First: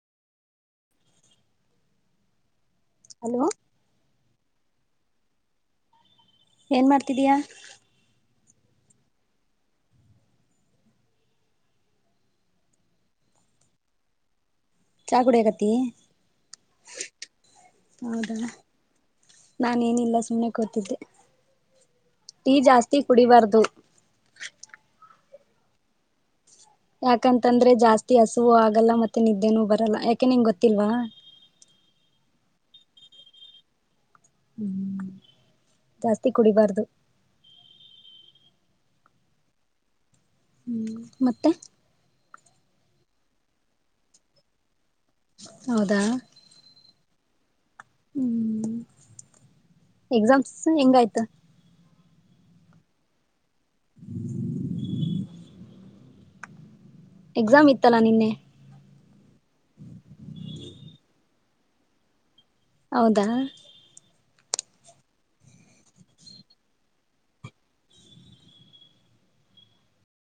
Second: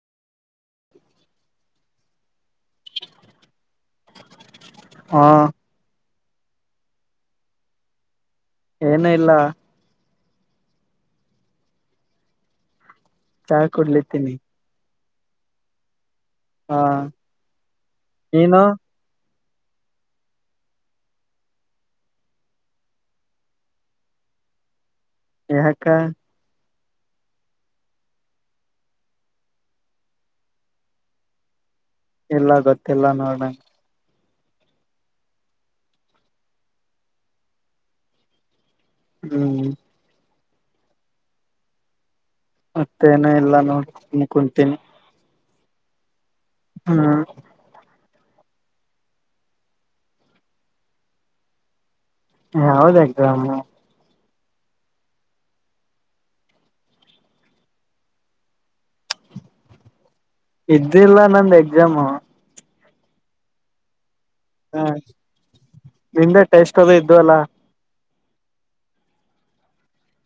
Hello ಹಾ [unintelligible] ಏನ್ ಮಾಡ್ತಿದೀಯಾ? [unintelligible] ಏನು ಇಲ್ಲ? [unintelligible] ಚಾ ಕೂಡ್ಲಿತೀನಿ. [unintelligible] ಚಾ ಕುಡಿಯಾಕತ್ತಿ. [unintelligible] ಹಾ ನೀನು? [unintelligible] ನಾನ ಏನಿಲ್ಲ ಸುಮ್ನೆ ಕೂತಿದ್ದೆ. [unintelligible] ಟೀ ಜಾಸ್ತಿ ಕುಡಿಬಾರ್ದು? [unintelligible] ಏಕಾ? [unintelligible] ಯಾಕಂತಂದ್ರೆ ಜಾಸ್ತಿ ಹಸುವು ಆಗಲ್ಲ ಮತ್ತೆ ನಿದ್ದೆನೂ ಬರಲ್ಲ ಯಾಕೆ ನಿಂಗ ಗೊತ್ತಿಲ್ವಾ? [unintelligible] ಎಲ್ಲ ಗೊತ್ತಲ್ಲ ನೋಡಣಂಗ. [unintelligible] ಜಾಸ್ತಿ ಕುಡಿಬಾರ್ದು. [unintelligible] ಹೂ [unintelligible] ಹೂ ಮತ್ತೆ? [unintelligible] ಮತ್ತೇನ ಇಲ್ಲ ನೋಡ್ ಸುಮ್ಮ ಕುಂತೀನಿ. [unintelligible] ಹೌದಾ? [unintelligible] ಹಾ [unintelligible] ಹೂ ಎಕ್ಸಾಮ್ಸ್ ಹೆಂಗ ಆಯ್ತ? [unintelligible] ಯಾವುದ ಎಕ್ಸಾಮ್? [unintelligible] ಎಕ್ಸಾಮ್ ಇತ್ತಲಾ ನಿನ್ನೆ? [unintelligible] ಇದ್ದಿಲ್ಲ ನಂದ ಎಕ್ಸಾಮು. [unintelligible] ಹೌದಾ? [unintelligible] ಹಾ ನಿಂದ ಟೇಸ್ಟ್ ಅದು ಇದ್ದು ಅಲ್ಲ? [unintelligible]